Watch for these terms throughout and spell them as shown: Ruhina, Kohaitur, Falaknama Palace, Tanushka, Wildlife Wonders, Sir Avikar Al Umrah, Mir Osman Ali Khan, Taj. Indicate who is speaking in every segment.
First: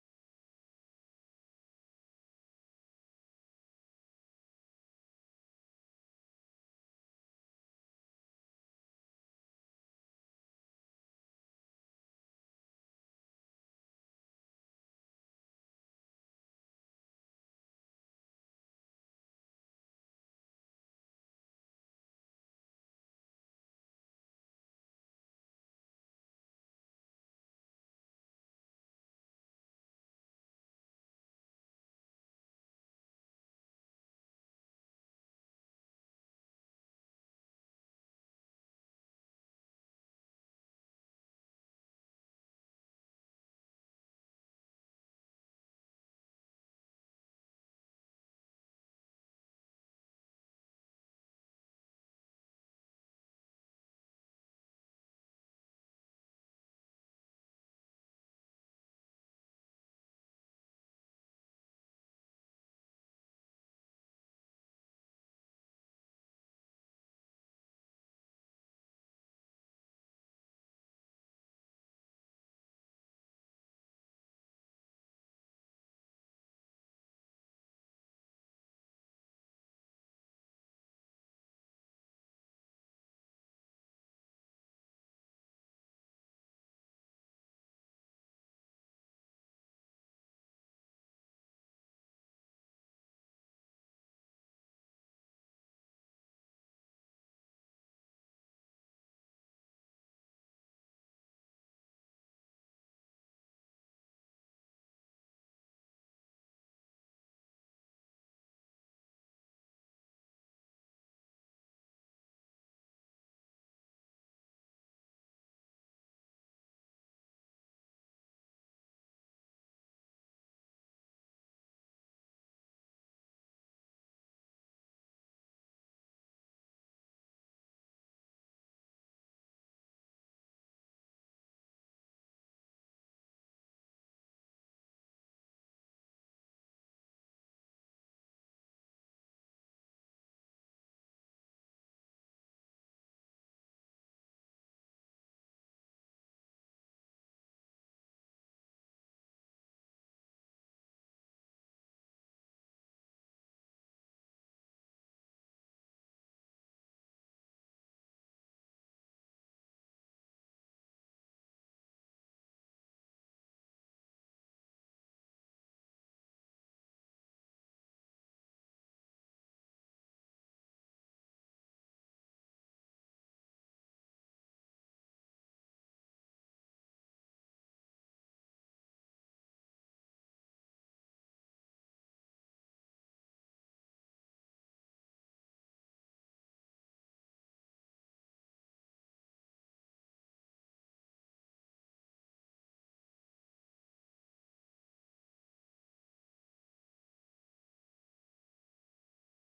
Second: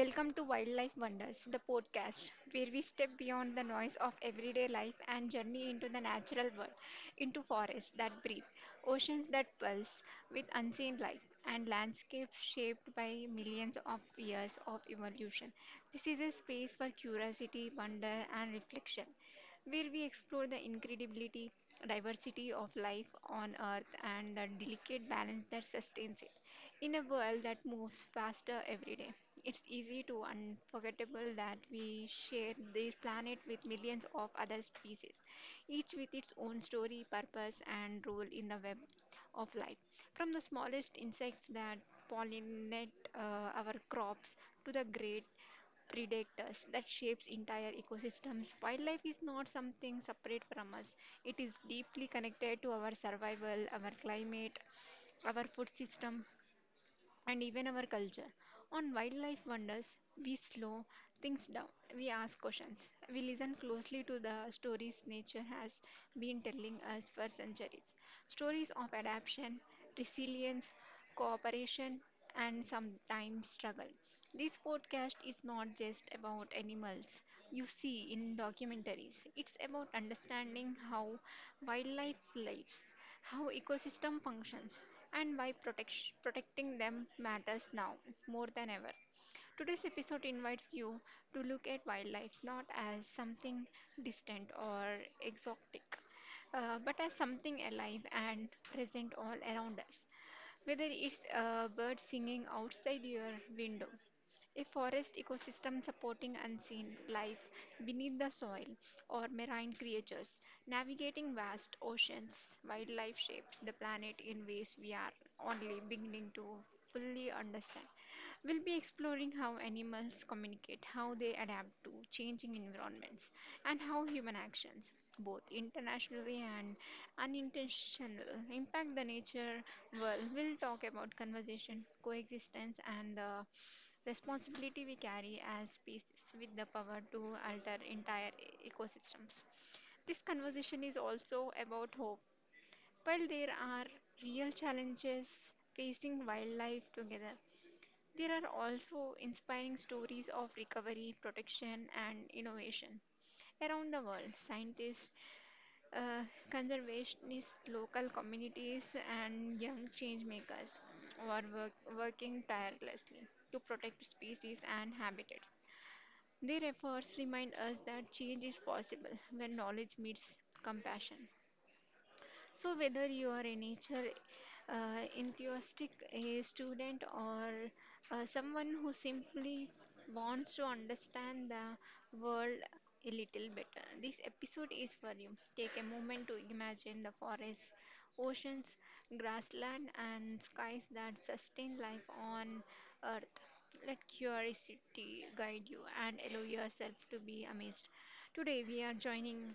Speaker 1: Welcome to Wildlife Wonders, the podcast, where we step beyond the noise of everyday life and journey into the natural world, into forests that breathe, oceans that pulse with unseen life, and landscapes shaped by millions of years of evolution. This is a space for curiosity, wonder, and reflection, where we explore the incredibility, diversity of life on Earth, and the delicate balance that sustains it. In a world that moves faster every day, it's easy to unforgettable that we share this planet with millions of other species, each with its own story, purpose, and role in the web of life. From the smallest insects that pollinate our crops to the great predators that shapes entire ecosystems, wildlife is not something separate from us. It is deeply connected to our survival, our climate, our food system, and even our culture. On Wildlife Wonders, we slow things down. We ask questions. We listen closely to the stories nature has been telling us for centuries. Stories of adaptation, resilience, cooperation, and sometimes struggle. This podcast is not just about animals you see in documentaries, it's about understanding how wildlife lives, how ecosystem functions, and why protecting them matters now more than ever. Today's episode invites you to look at wildlife not as something distant or exotic, but as something alive and present all around us. Whether it's a bird singing outside your window, a forest ecosystem supporting unseen life beneath the soil, or marine creatures navigating vast oceans, wildlife shapes the planet in ways we are only beginning to fully understand. We'll be exploring how animals communicate, how they adapt to changing environments, and how human actions, both internationally and unintentional, impact the nature world. We'll talk about conversation, coexistence, and the responsibility we carry as species with the power to alter entire ecosystems. This conversation is also about hope. While there are real challenges facing wildlife together, there are also inspiring stories of recovery, protection, and innovation. Around the world, scientists, uh, conservationists, local communities, and young change makers are working tirelessly to protect species and habitats. Their efforts remind us that change is possible when knowledge meets compassion. So, whether you are a nature enthusiastic, a student, or someone who simply wants to understand the world a little better, this episode is for you. Take a moment to imagine the forests, oceans, grassland, and skies that sustain life on Earth. Let curiosity guide you and allow yourself to be amazed. Today, we are joining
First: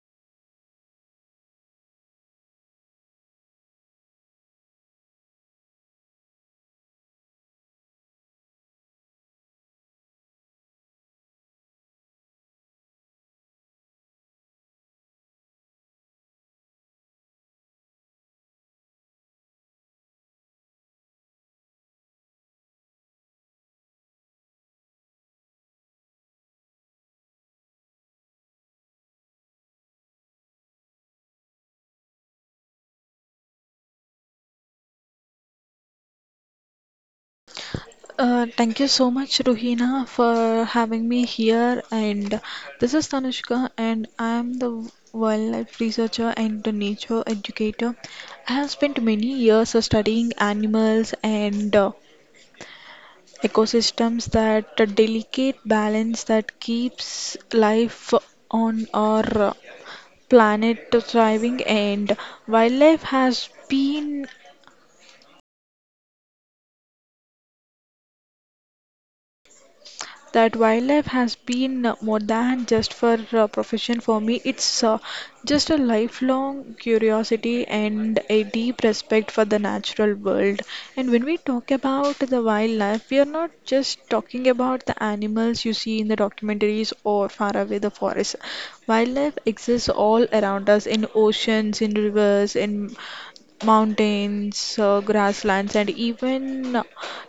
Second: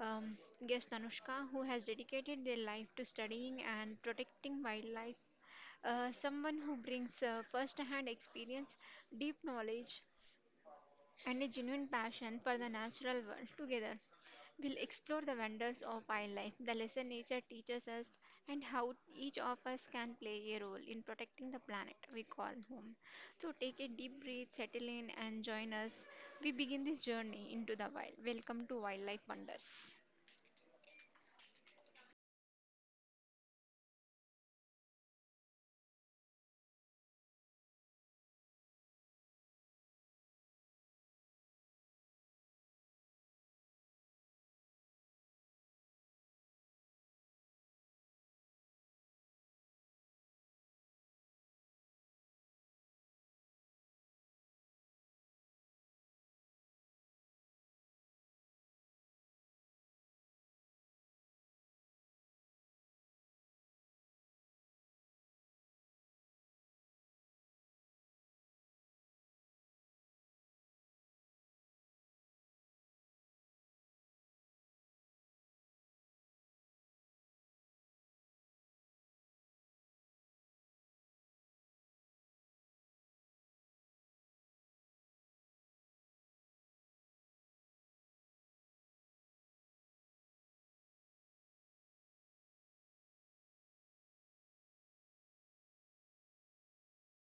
Speaker 1: um, guest Anushka, who has dedicated their life to studying and protecting wildlife. Someone who brings first hand experience, deep knowledge, and a genuine passion for the natural world together. We'll explore the wonders of wildlife, the lesson nature teaches us, and how each of us can play a role in protecting the planet we call home. So take a deep breath, settle in, and join us. We begin this journey into the wild. Welcome to Wildlife Wonders.
Speaker 2: Thank you so much, Ruhina, for having me here. And this is Tanushka, and I am the wildlife researcher and the nature educator. I have spent many years studying animals and ecosystems, that delicate balance that keeps life on our uh, planet thriving, and wildlife has been wildlife has been more than just for profession for me. It's just a lifelong curiosity and a deep respect for the natural world. And when we talk about the wildlife, we are not just talking about the animals you see in the documentaries or far away the forest. Wildlife exists all around us in oceans, in rivers, in mountains, grasslands, and even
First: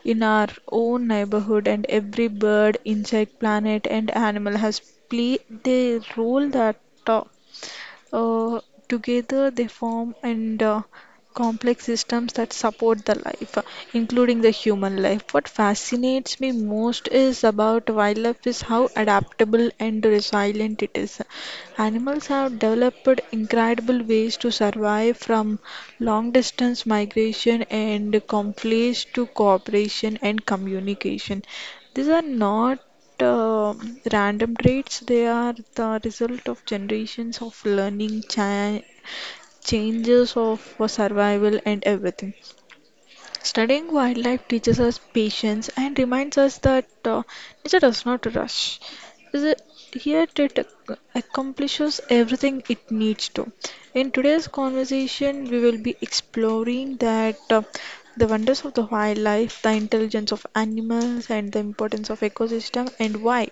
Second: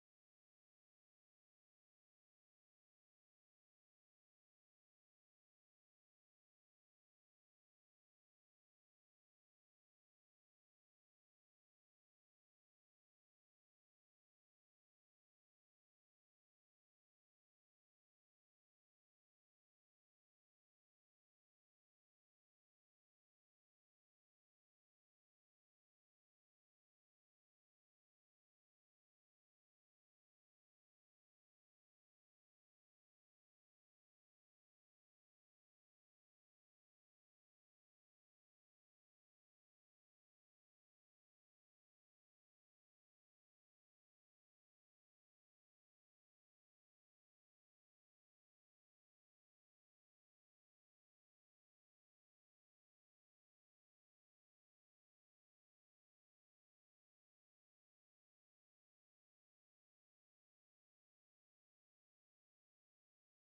Speaker 2: in our own neighborhood, and every bird, insect, planet, and animal has played their role that uh, together, they form and complex systems that support the life, including the human life. What fascinates me most is about wildlife is how adaptable and resilient it is. Animals have developed incredible ways to survive from long distance migration and conflicts to cooperation and communication. These are not random traits. They are the result of generations of learning, changes of survival, and everything. Studying wildlife teaches us patience and reminds us that nature does not rush. Is it- Yet it accomplishes everything it needs to. In today's conversation, we will be exploring that the wonders of the wildlife, the intelligence of animals, and the importance of ecosystem, and why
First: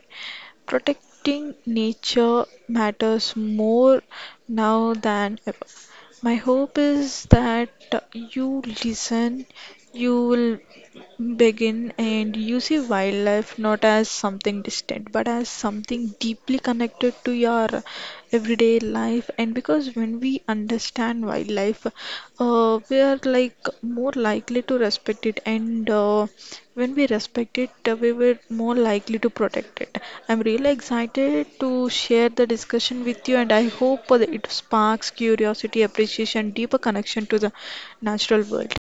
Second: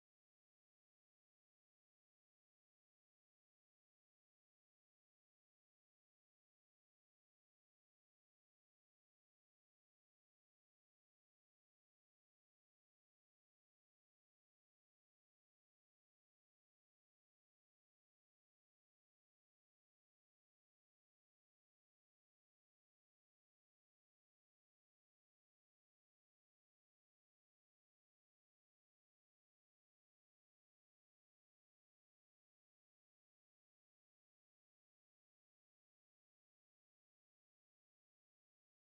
Speaker 2: protecting nature matters more now than ever. My hope is that you listen, you will begin and you see wildlife not as something distant but as something deeply connected to your everyday life, and because when we understand wildlife, we are like more likely to respect it, and when we respect it, we were more likely to protect it. I'm really excited to share the discussion with you, and I hope that it sparks curiosity, appreciation, deeper connection to the natural world.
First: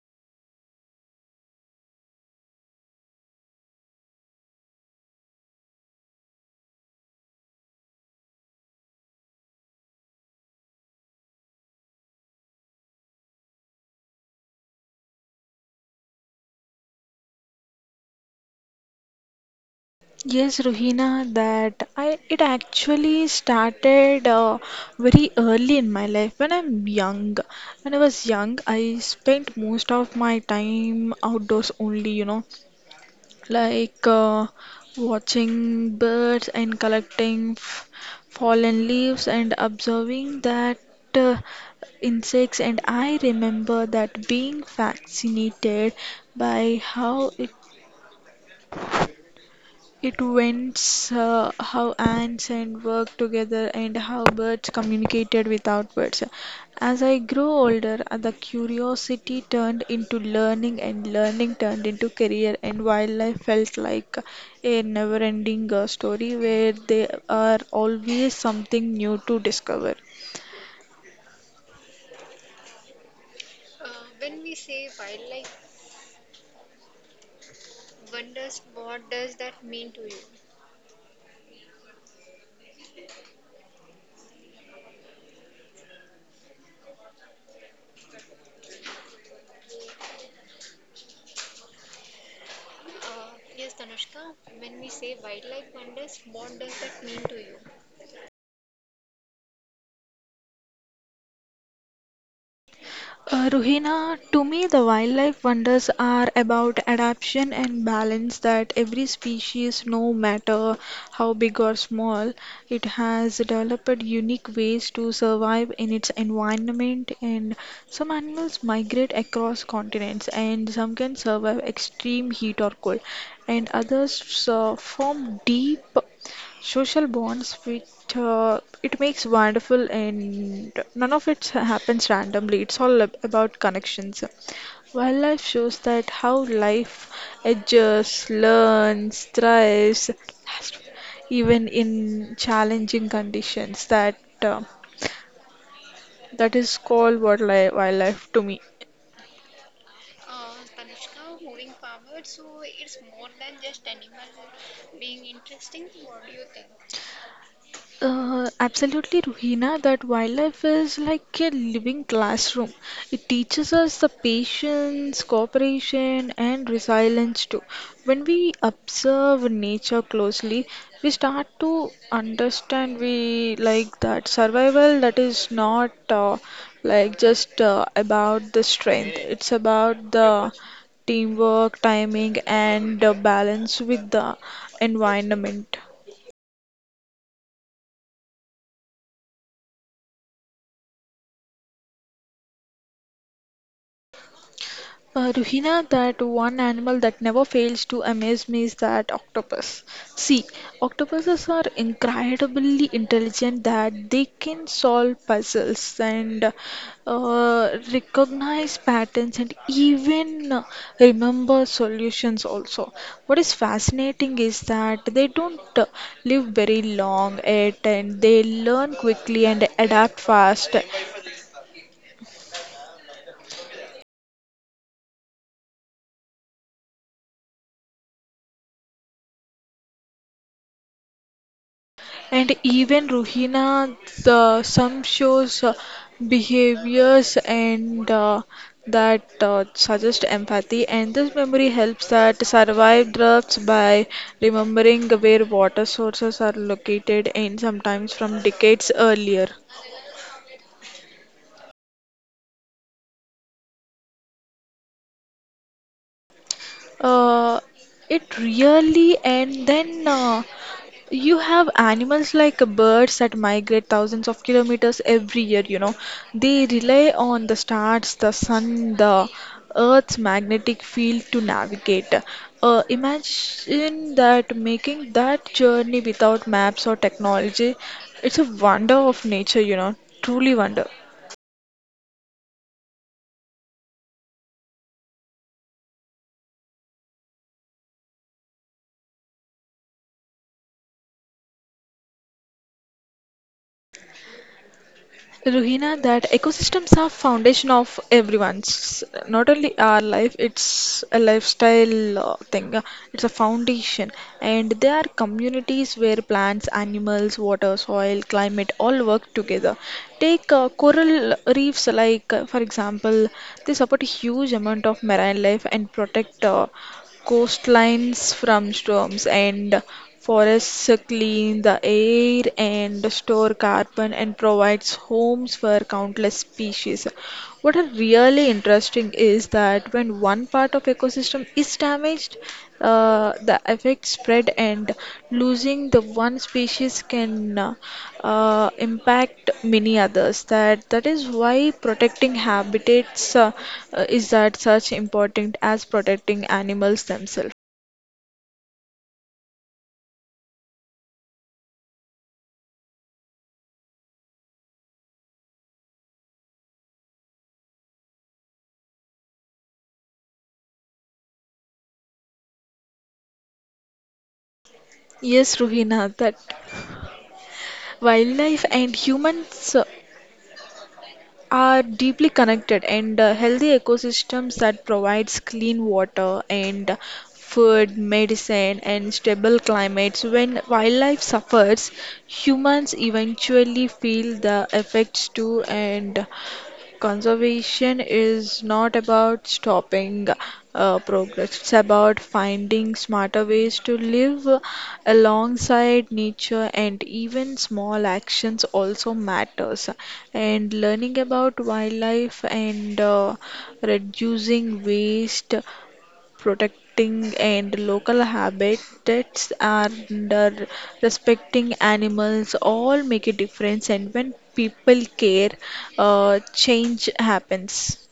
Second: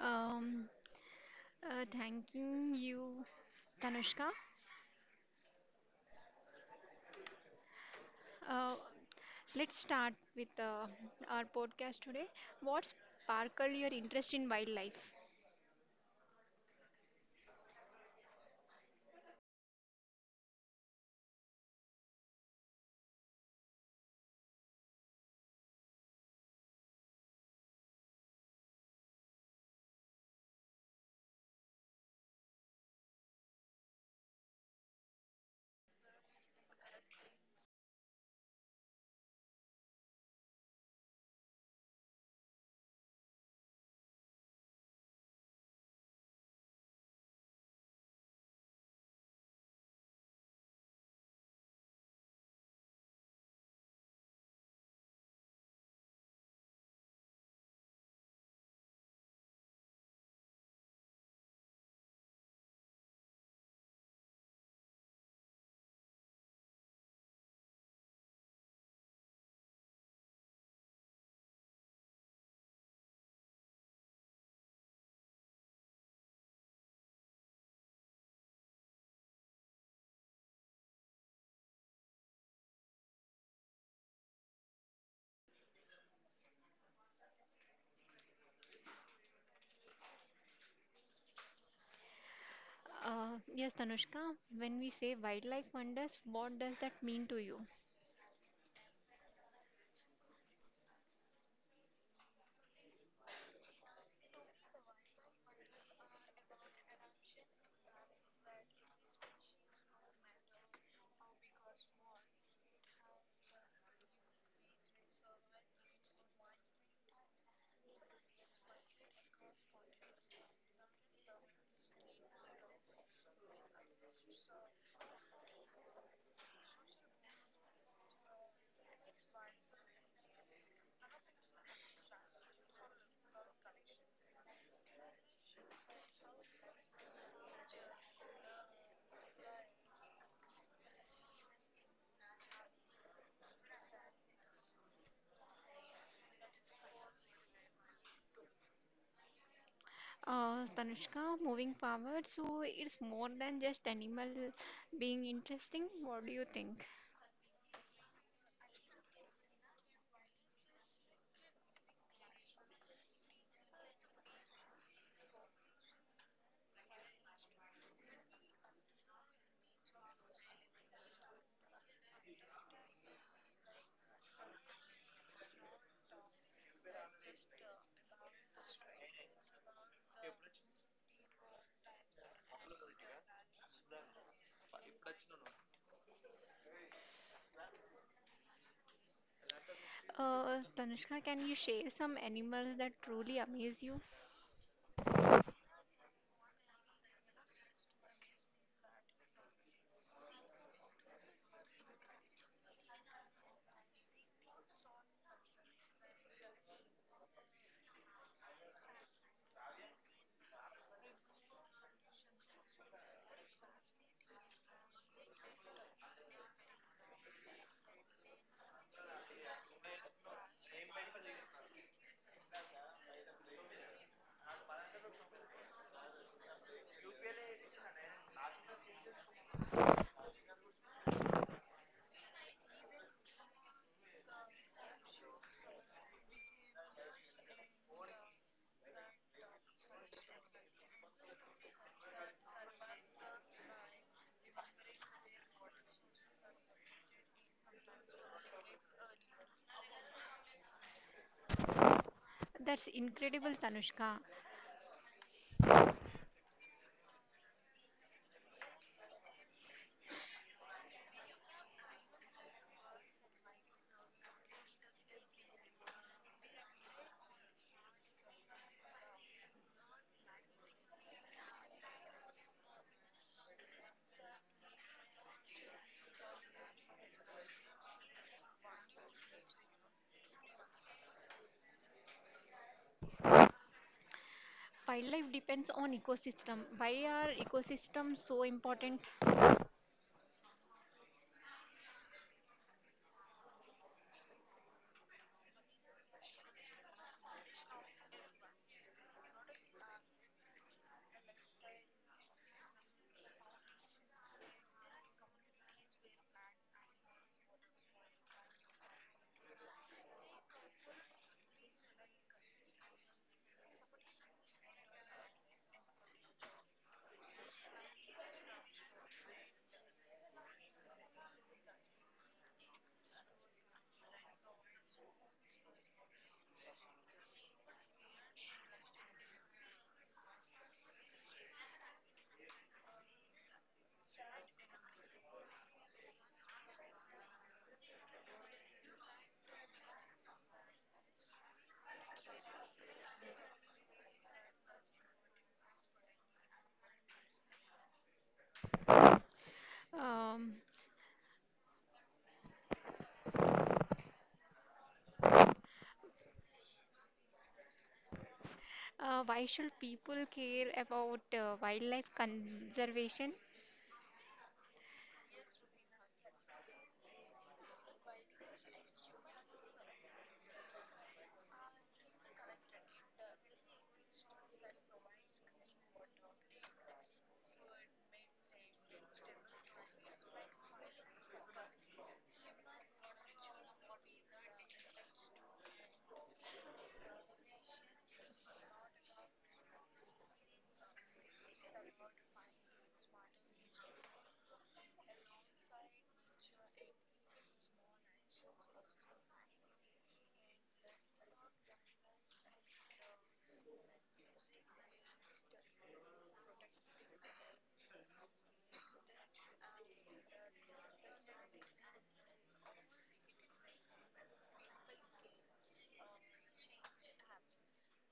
Speaker 1: Um, Thanking you, Tanushka. Uh, let's start with our podcast today. What sparkled your interest in wildlife?
Speaker 2: Yes, Ruhina, that I it actually started very early in my life when I'm young. When I was young, I spent most of my time outdoors only, like watching birds and collecting f fallen leaves and observing that uh, insects. And I remember that being fascinated by how it vents, how ants and work together, and how birds communicated without words. As I grew older, the curiosity turned into learning, and learning turned into career, and wildlife felt like a never-ending story where there are always something new to discover.
Speaker 1: Yes, Tanushka, when we say wildlife wonders, what does that mean to you?
Speaker 2: Ruhina, to me, the wildlife wonders are about adaptation and balance, that every species, no matter how big or small, it has developed unique ways to survive in its environment. And some animals migrate across continents, and some can survive extreme heat or cold, and others form deep social bonds, which it makes wonderful, and none of it happens randomly. It's all about connections. Wildlife shows that how life adjusts, learns, thrives, even in challenging conditions. That is called wildlife, wildlife to me.
Speaker 1: Tanushka, moving forward, so it's more than just animal being interesting. What do you think?
Speaker 2: Absolutely, Ruhina, that wildlife is like a living classroom. It teaches us the patience, cooperation, and resilience too. When we observe nature closely, we start to understand we like that survival, that is not like just about the strength. It's about the teamwork, timing, and balance with the environment.
Speaker 1: Tanushka, can you share some animals that truly amaze you?
Speaker 2: Ruhina, that one animal that never fails to amaze me is that octopus. See, octopuses are incredibly intelligent, that they can solve puzzles and recognize patterns and even remember solutions also. What is fascinating is that they don't live very long yet, and they learn quickly and adapt fast. And even Rohingya, the some shows behaviors and that suggest empathy, and this memory helps that survive droughts by remembering where water sources are located, and sometimes from decades earlier.
Speaker 1: That's incredible, Tanushka.
Speaker 2: Uh, it really and then You have animals like birds that migrate thousands of kilometers every year. They rely on the stars, the sun, the earth's magnetic field to navigate. Imagine that making that journey without maps or technology. It's a wonder of nature truly wonder.
Speaker 1: Wildlife depends on ecosystem. Why are ecosystems so important?
Speaker 2: Ruhina, that ecosystems are foundation of everyone's, not only our life, it's a lifestyle thing. It's a foundation. And there are communities where plants, animals, water, soil, climate all work together. Take coral reefs, like, for example, they support a huge amount of marine life and protect coastlines from storms, and forests clean the air and store carbon and provides homes for countless species. What are really interesting is that when one part of ecosystem is damaged, the effect spread, and losing the one species can impact many others. That is why protecting habitats is that such important as protecting animals themselves.
Speaker 1: Um, why should people care about wildlife conservation?
Speaker 2: Yes, Ruhina, that wildlife and humans, are deeply connected, and healthy ecosystems that provides clean water and food, medicine and stable climates. When wildlife suffers, humans eventually feel the effects too. And conservation is not about stopping progress, it's about finding smarter ways to live alongside nature, and even small actions also matters. And learning about wildlife and reducing waste, protecting and local habitats, and respecting animals all make a difference. And when people care, change happens.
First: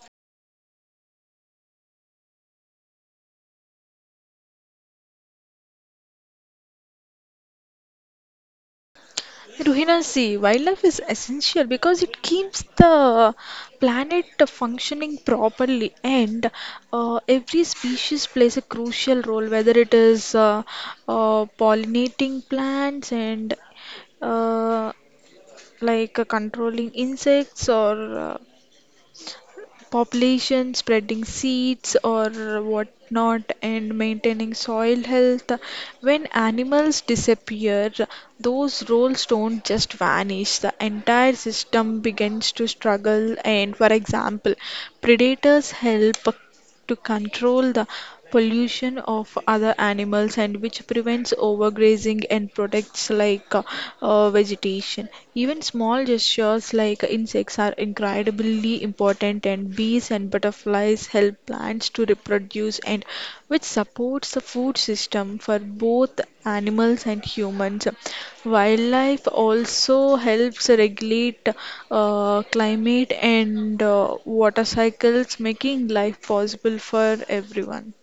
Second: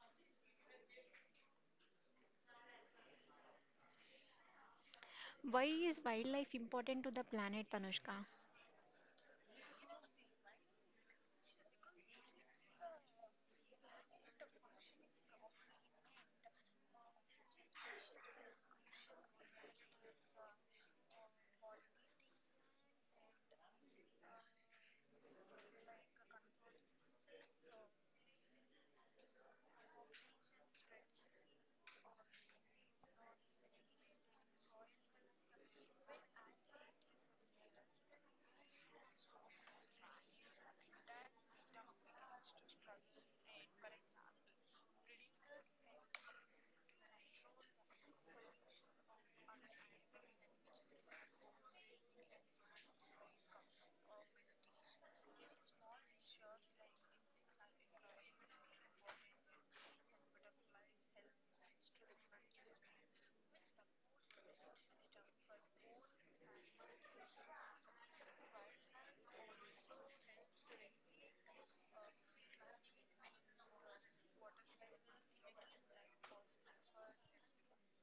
Speaker 1: Why is wildlife important to the planet, Tanushka?
Speaker 2: Ruhina, see, wildlife is essential because it keeps the planet functioning properly, and every species plays a crucial role, whether it is pollinating plants and uh, like controlling insects or population, spreading seeds or whatnot, and maintaining soil health. When animals disappear, those roles don't just vanish, the entire system begins to struggle. And for example, predators help to control the pollution of other animals, and which prevents overgrazing and protects, like, vegetation. Even small gestures like insects are incredibly important, and bees and butterflies help plants to reproduce and which supports the food system for both animals and humans. Wildlife also helps regulate climate and water cycles, making life possible for everyone.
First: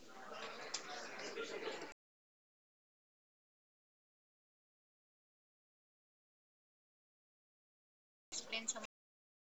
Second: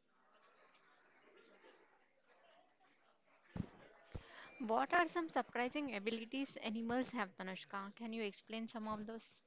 Speaker 1: What are some surprising abilities animals have, Tanushka? Can you explain some of those?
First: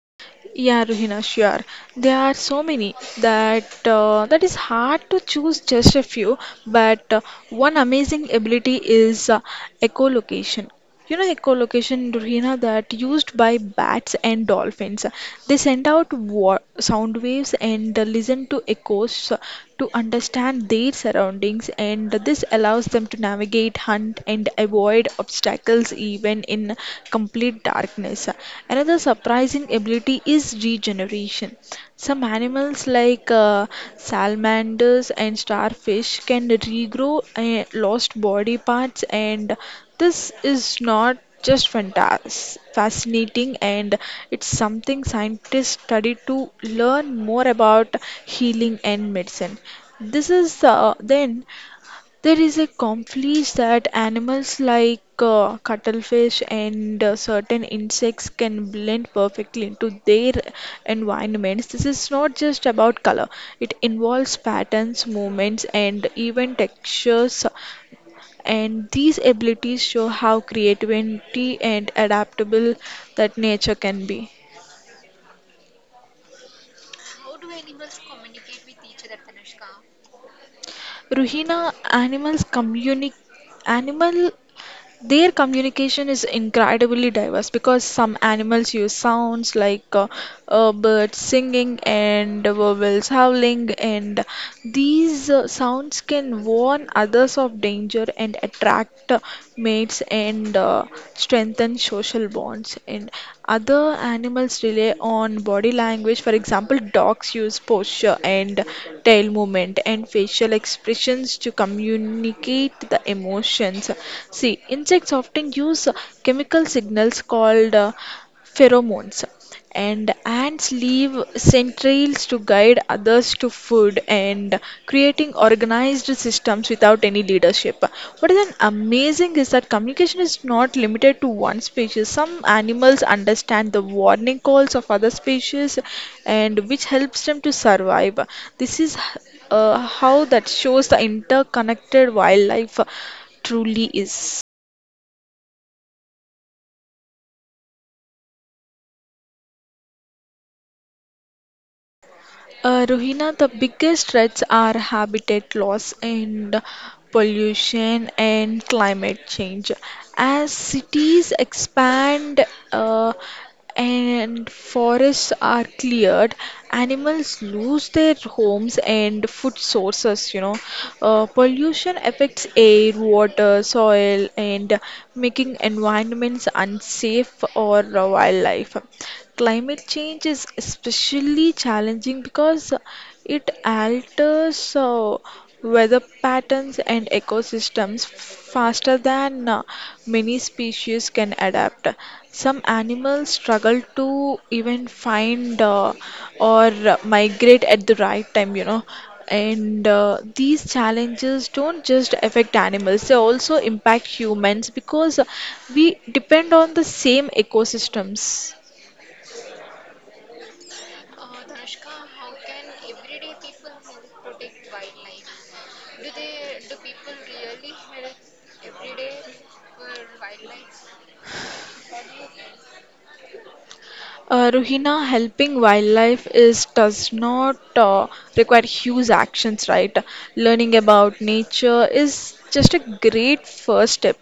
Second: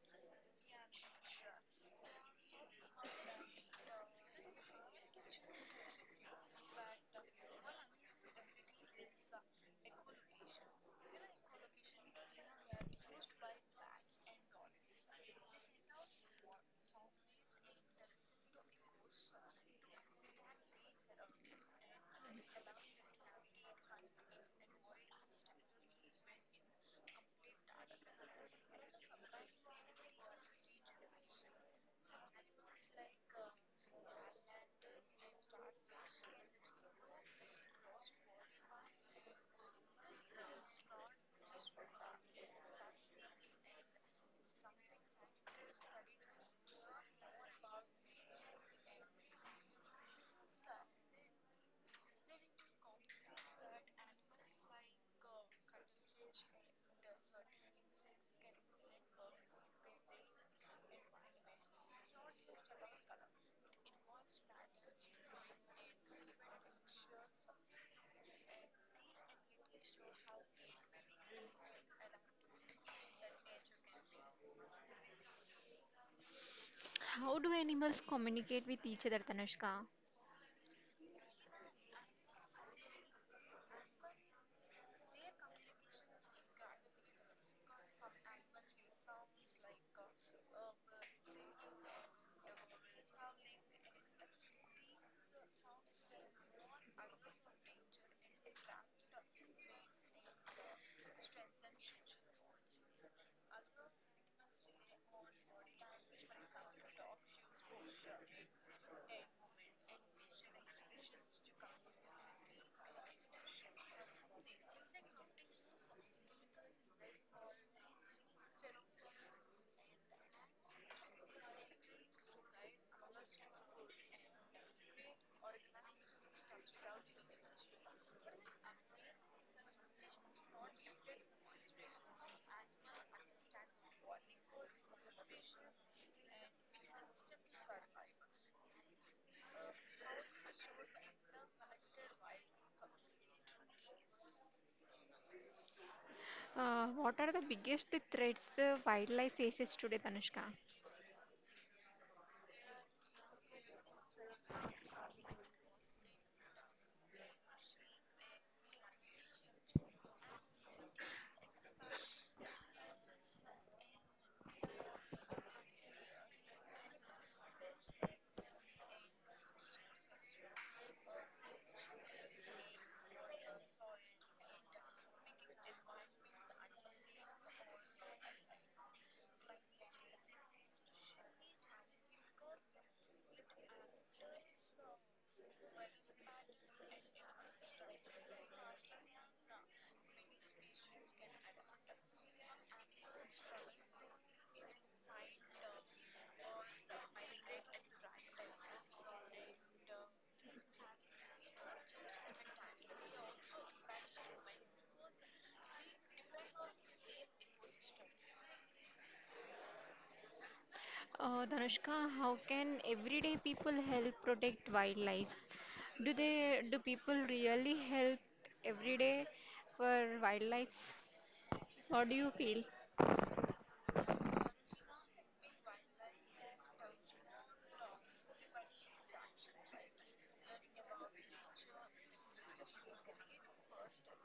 Speaker 2: Yeah, Ruhina, sure. There are so many that that is hard to choose just a few, but one amazing ability is echolocation. You know, echolocation, Ruhina, that used by bats and dolphins. They send out wa- sound waves and listen to echoes, so to understand their surroundings, and this allows them to navigate, hunt, and avoid obstacles even in complete darkness. Another surprising ability is regeneration. Some animals like salamanders and starfish can regrow lost body parts, and this is not just fantas fascinating, and it's something scientists study to learn more about healing and medicine. This is Then there is a conflict that animals like cuttlefish and certain insects can blend perfectly into their environments. This is not just about color, it involves patterns, movements, and even textures. And these abilities show how creativity and adaptable that nature can be.
Speaker 1: How do animals communicate with each other, Tanushka?
Speaker 2: Ruhina, animals communicate. Animal Their communication is incredibly diverse because some animals use sounds like, birds singing and wolves howling, and these sounds can warn others of danger and attract mates and strengthen social bonds. And other animals rely on body language. For example, dogs use posture and tail movement and facial expressions to communicate the emotions. See, insects often use chemical signals called pheromones, and ants leave scent trails to guide others to food and creating organized systems without any leadership. What is an amazing is that communication is not limited to one species. Some animals understand the warning calls of other species, and which helps them to survive. This is how that shows the interconnected wildlife truly is.
Speaker 1: What are the biggest threats wildlife faces today, Tanushka?
Speaker 2: Rohina, the biggest threats are habitat loss and pollution and climate change. As cities expand, uh, and forests are cleared, animals lose their homes and food sources. Pollution affects air, water, soil, and making environments unsafe or wildlife. Climate change is especially challenging because it alters weather patterns and ecosystems faster than many species can adapt. Some animals struggle to even find or migrate at the right time. And these challenges don't just affect animals, they also impact humans because we depend on the same ecosystems.
Speaker 1: Dhanushka, how can everyday people help protect wildlife? Do people really help every day for wildlife? What do you feel?
Speaker 2: Ruhina, helping wildlife is does not require huge actions, right? Learning about nature is just a great first step.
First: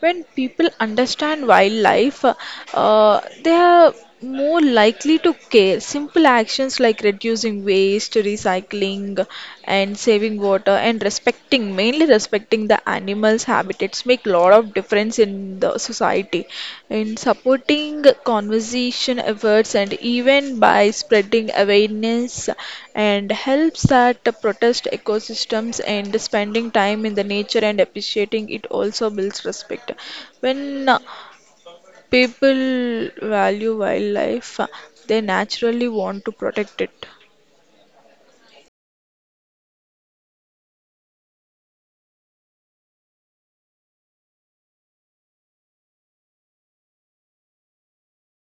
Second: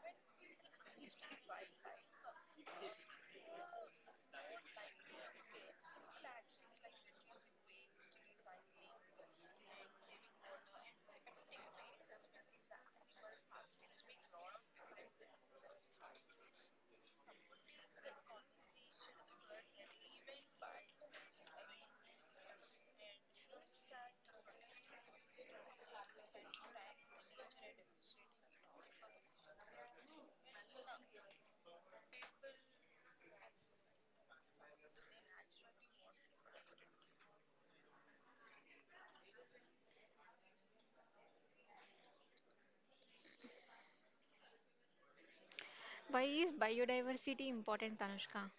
Speaker 2: When people understand wildlife, they are more likely to care. Simple actions like reducing waste, recycling, and saving water and respecting, mainly respecting the animals' habitats make lot of difference in the society. In supporting conservation efforts and even by spreading awareness and helps that protest ecosystems and spending time in the nature and appreciating it also builds respect. When people value wildlife, they naturally want to protect it.
Speaker 1: Why is biodiversity important, Tanushka?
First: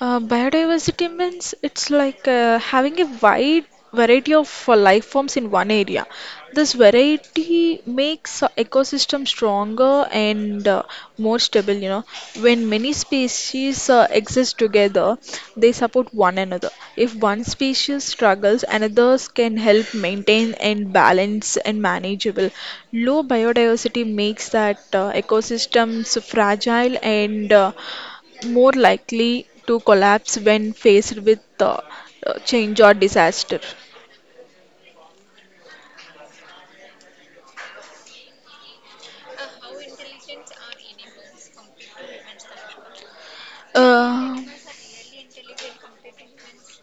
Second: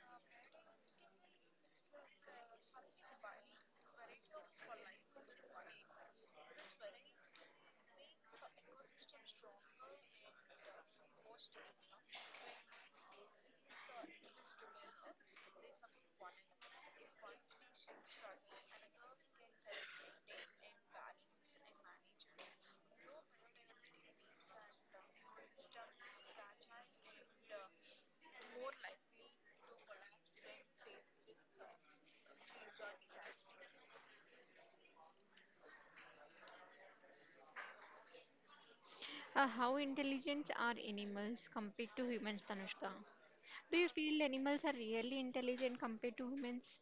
Speaker 2: Biodiversity means it's like having a wide variety of life forms in one area. This variety makes a ecosystem stronger and more stable. When many species exist together, they support one another. If one species struggles, another's can help maintain and balance and manageable. Low biodiversity makes that ecosystems fragile and more likely to collapse when faced with change or disaster.
Speaker 1: How intelligent are animals compared to humans, Tanushka? Do you feel
Speaker 2: Uh,
Speaker 1: animals are really intelligent compared to humans?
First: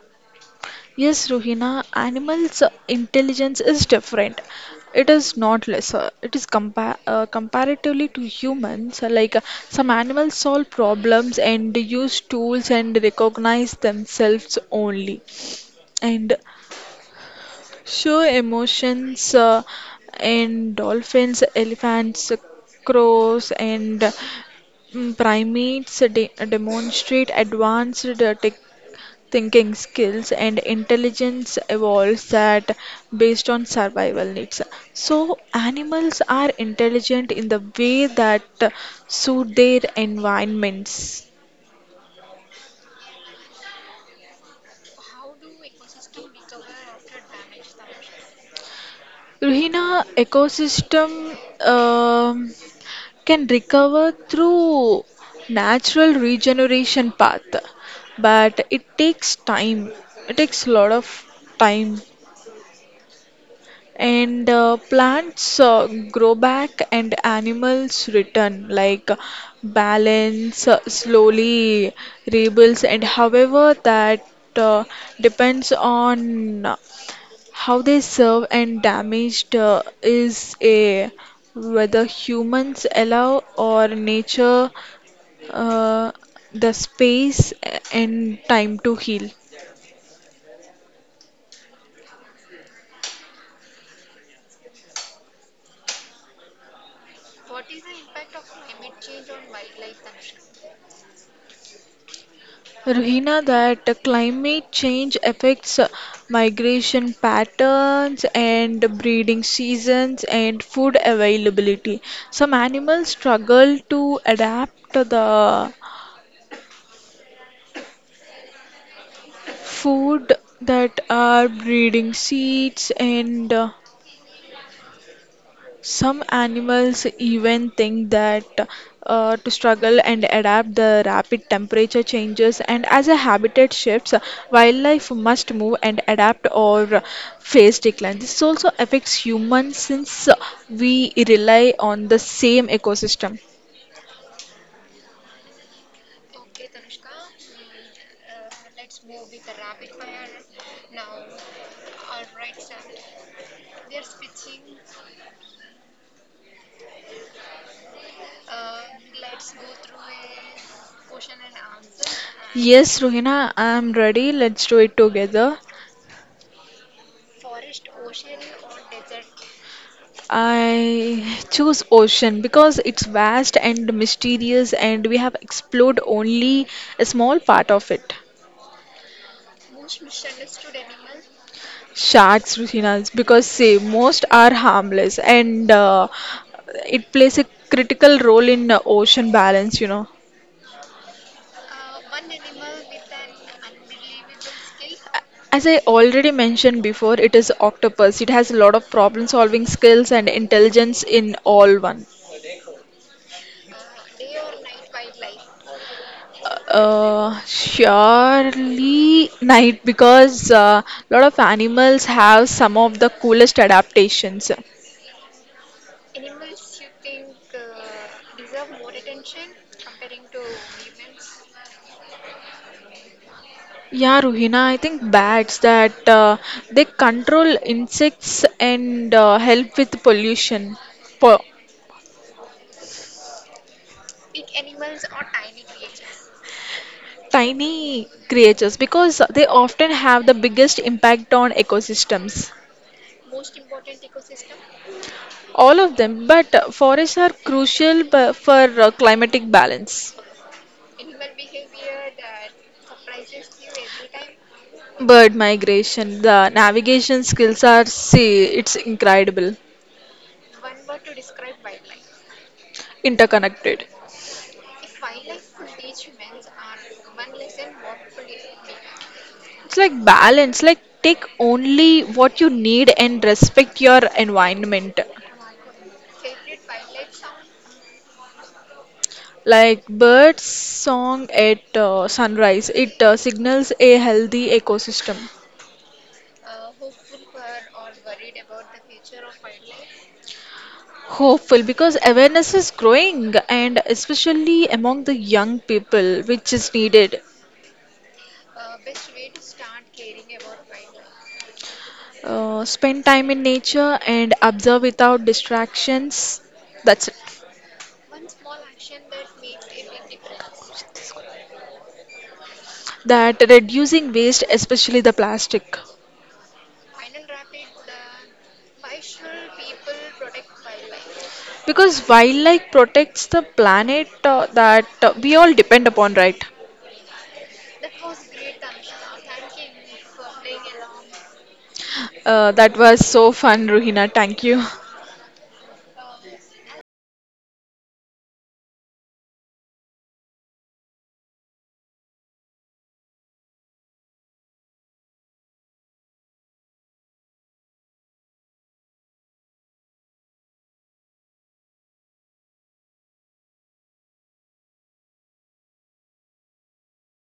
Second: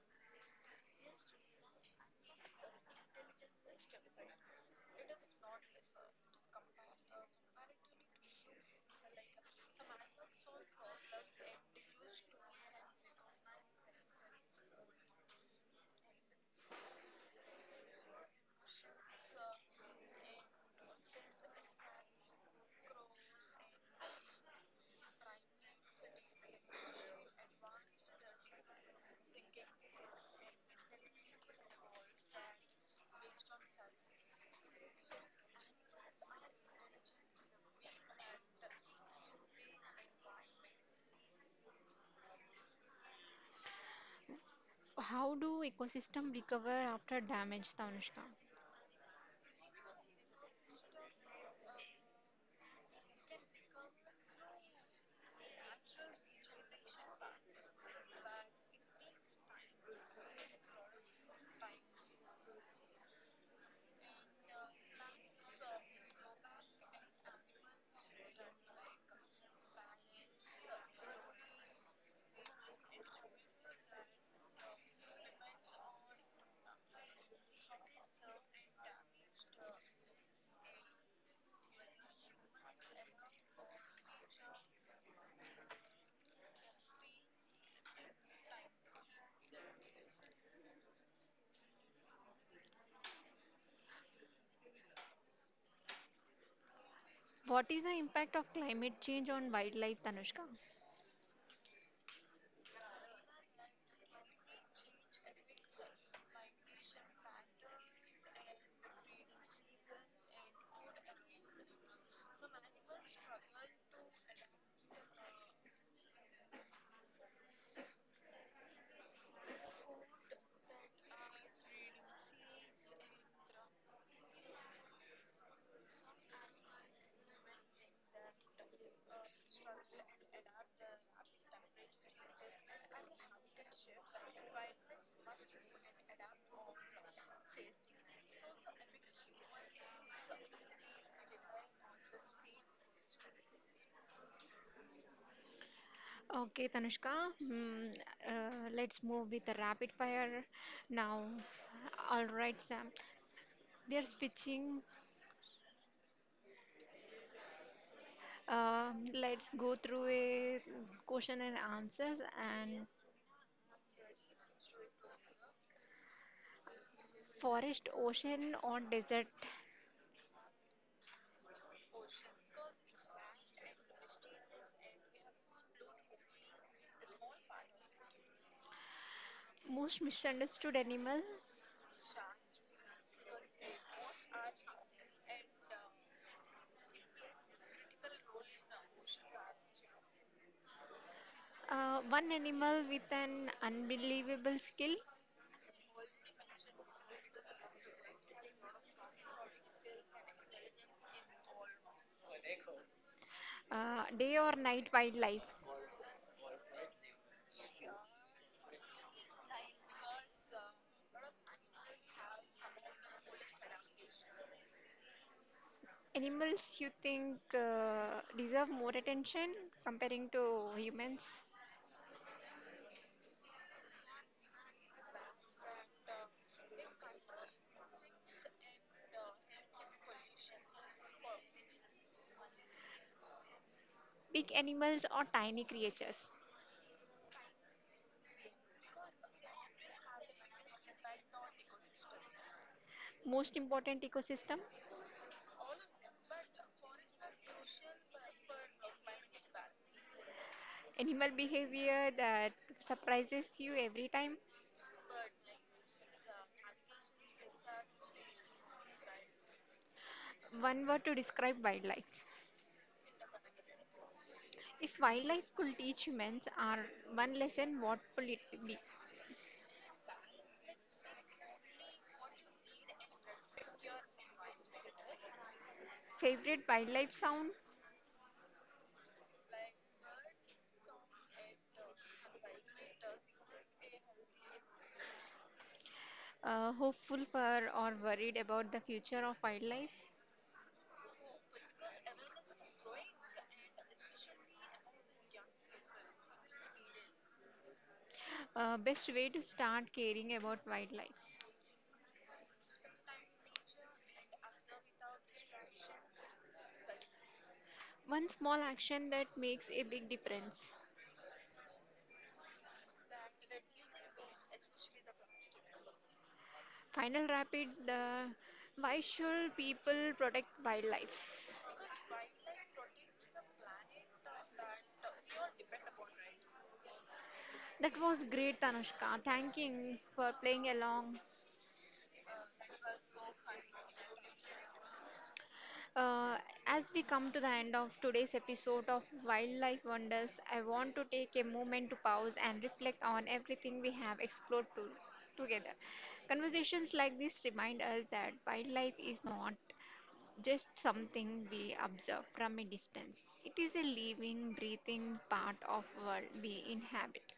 Speaker 2: yes, Rohina, animals' intelligence is different. It is not lesser. It is comparatively to humans. Like some animals solve problems and use tools and recognize themselves only, and show emotions. And dolphins, elephants, crows, and Primates de demonstrate advanced thinking skills and intelligence evolves that based on survival needs. So animals are intelligent in the way that suit their environments.
Speaker 1: How do ecosystem recover after damage, Tanushka?
Speaker 2: Ruhina ecosystem um, can recover through natural regeneration path, but it takes time. It takes a lot of time and plants grow back and animals return like balance slowly rebuilds and however that uh, depends on how they serve and damaged is a whether humans allow or nature uh, the space and time to heal.
Speaker 1: What is the impact of climate change on wildlife, Tanushka?
Speaker 2: Rohina, that climate change affects migration patterns and breeding seasons and food availability. Some animals struggle to adapt the food that are breeding seeds and some animals even think that to struggle and adapt the rapid temperature changes and as a habitat shifts, wildlife must move and adapt or face decline. This also affects humans since we rely on the same ecosystem.
Speaker 1: Okay, Tanushka, let's move with the rapid fire now. All right, Sam. They're switching. Let's go through a question and answers. And
Speaker 2: Yes, Rohina, I'm ready. Let's do it together.
Speaker 1: forest, ocean, or desert?
Speaker 2: I choose ocean because it's vast and mysterious, and we have explored only a small part of it.
Speaker 1: Most misunderstood animal.
Speaker 2: Sharks, Ruhinas, because see, most are harmless and it plays a critical role in ocean balance.
Speaker 1: One animal with an unbelievable skill.
Speaker 2: As I already mentioned before, it is octopus. It has a lot of problem-solving skills and intelligence in all one.
Speaker 1: Day or night wildlife.
Speaker 2: Surely night because a lot of animals have some of the coolest adaptations.
Speaker 1: Animals you think deserve more attention comparing to humans?
Speaker 2: Yeah, Ruhina, I think bats that they control insects and help with pollution. Po
Speaker 1: Big animals or tiny creatures.
Speaker 2: tiny creatures because they often have the biggest impact on ecosystems.
Speaker 1: Most important ecosystem,
Speaker 2: All of them, but forests are for climatic balance.
Speaker 1: animal behavior that surprises you every time.
Speaker 2: Bird migration, the navigation skills are, see, it's incredible,
Speaker 1: One word to describe wildlife.
Speaker 2: interconnected.
Speaker 1: If wildlife could teach humans our one lesson, what would it be?
Speaker 2: It's like balance, like take only what you need and respect your environment.
Speaker 1: Favorite wildlife sound?
Speaker 2: Like birds song at sunrise, it signals a healthy ecosystem.
Speaker 1: Hopeful for or worried about the future of wildlife?
Speaker 2: Hopeful because awareness is growing and especially among the young people, which is needed.
Speaker 1: Best way to start caring about wildlife.
Speaker 2: Spend time in nature and observe without distractions. That's it.
Speaker 1: One small action that makes a big difference.
Speaker 2: That reducing waste, especially the plastic.
Speaker 1: Final rapid. Why should people protect wildlife?
Speaker 2: Because wildlife protects the planet that we all depend upon, right?
Speaker 1: That was great, Tanushka. Thanking for playing along.
Speaker 2: That was so fun, Ruhina, thank you.
Speaker 1: Uh, as we come to the end of today's episode of Wildlife Wonders, I want to take a moment to pause and reflect on everything we have explored to, together. Conversations like this remind us that wildlife is not just something we observe from a distance. It is a living, breathing part of world we inhabit.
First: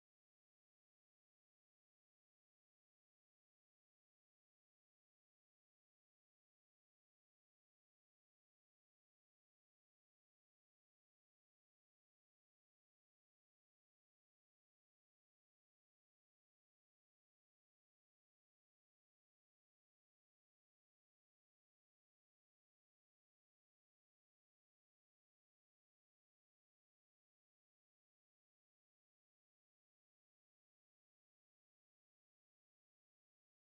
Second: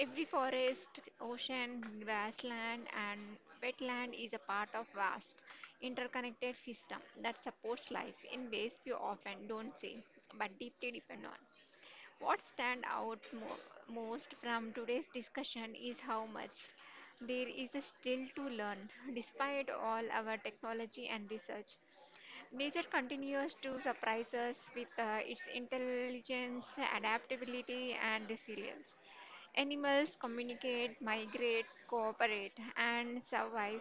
Speaker 1: Every forest, ocean, grassland, and wetland is a part of vast interconnected system that supports life in ways we often don't see but deeply depend on. What most from today's discussion is how much there is still to learn despite all our technology and research. Nature continues to surprise us with its intelligence, adaptability, and resilience. Animals communicate, migrate, cooperate, and survive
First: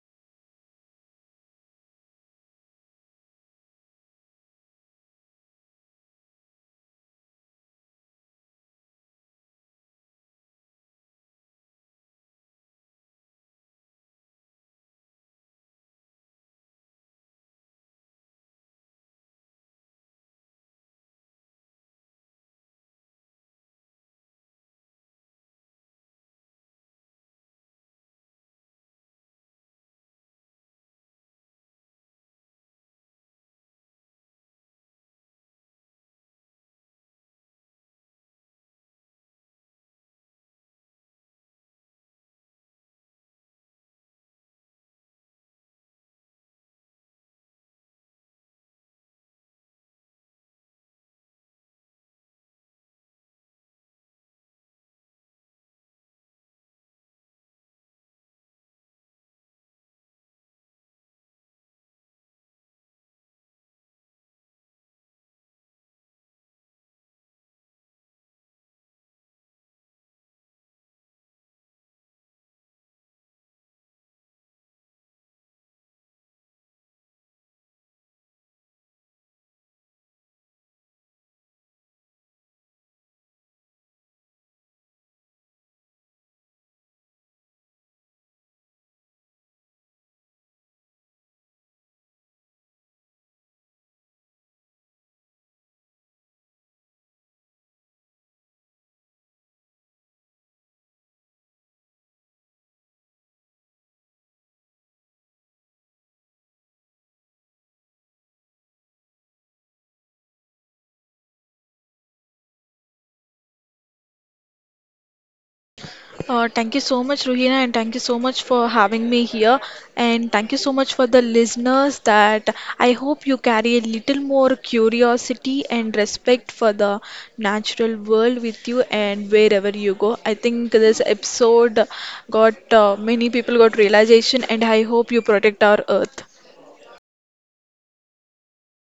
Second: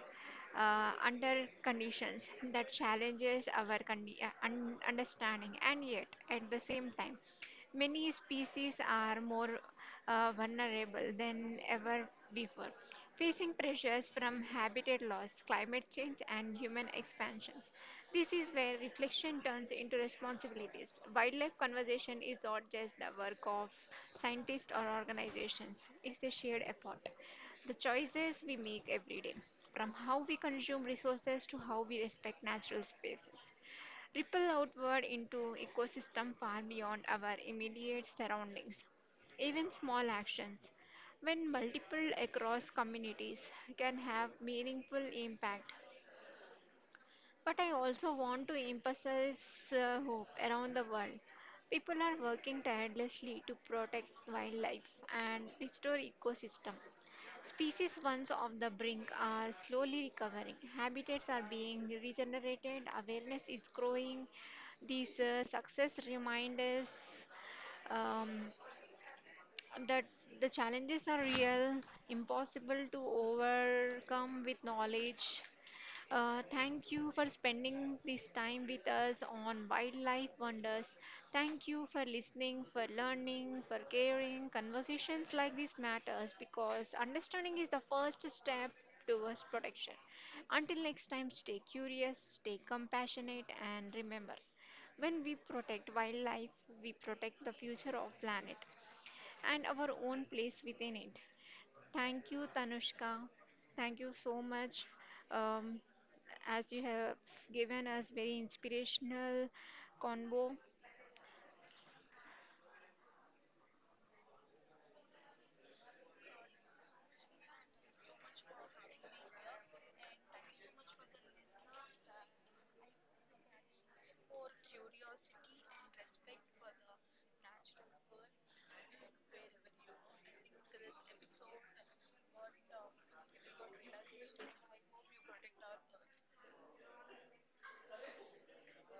Speaker 1: under conditions that challenges our understanding. And yet, at the same time, many species are more vulnerable than ever before, facing pressures from habitat loss, climate change, and human expansions. This is where reflection turns into responsibilities. Wildlife conservation is not just the work of scientists or organizations, it's a shared effort. The choices we make every day, from how we consume resources to how we respect natural spaces, ripple outward into ecosystem far beyond our immediate surroundings. Even small actions, when multiple across communities, can have meaningful impact. But I also want to emphasize hope around the world. People are working tirelessly to protect wildlife and restore ecosystem. Species once off the brink are slowly recovering. Habitats are being regenerated. Awareness is growing. These success remind us um, that the challenges are real, impossible to overcome with knowledge. Thank you for spending this time with us on Wildlife Wonders. Thank you for listening, for learning, for caring. Conversations like this matters because understanding is the first step towards protection. Until next time, stay curious, stay compassionate, and remember, when we protect wildlife, we protect the future of planet and our own place within it. Thank you, Tanushka. Thank you so much. Um, as you have given us very inspirational convo
Speaker 2: Thank you so much, Ruhina, and thank you so much for having me here. And thank you so much for the listeners that I hope you carry a little more curiosity and respect for the natural world with you and wherever you go. I think this episode got, many people got realization, and I hope you protect our earth.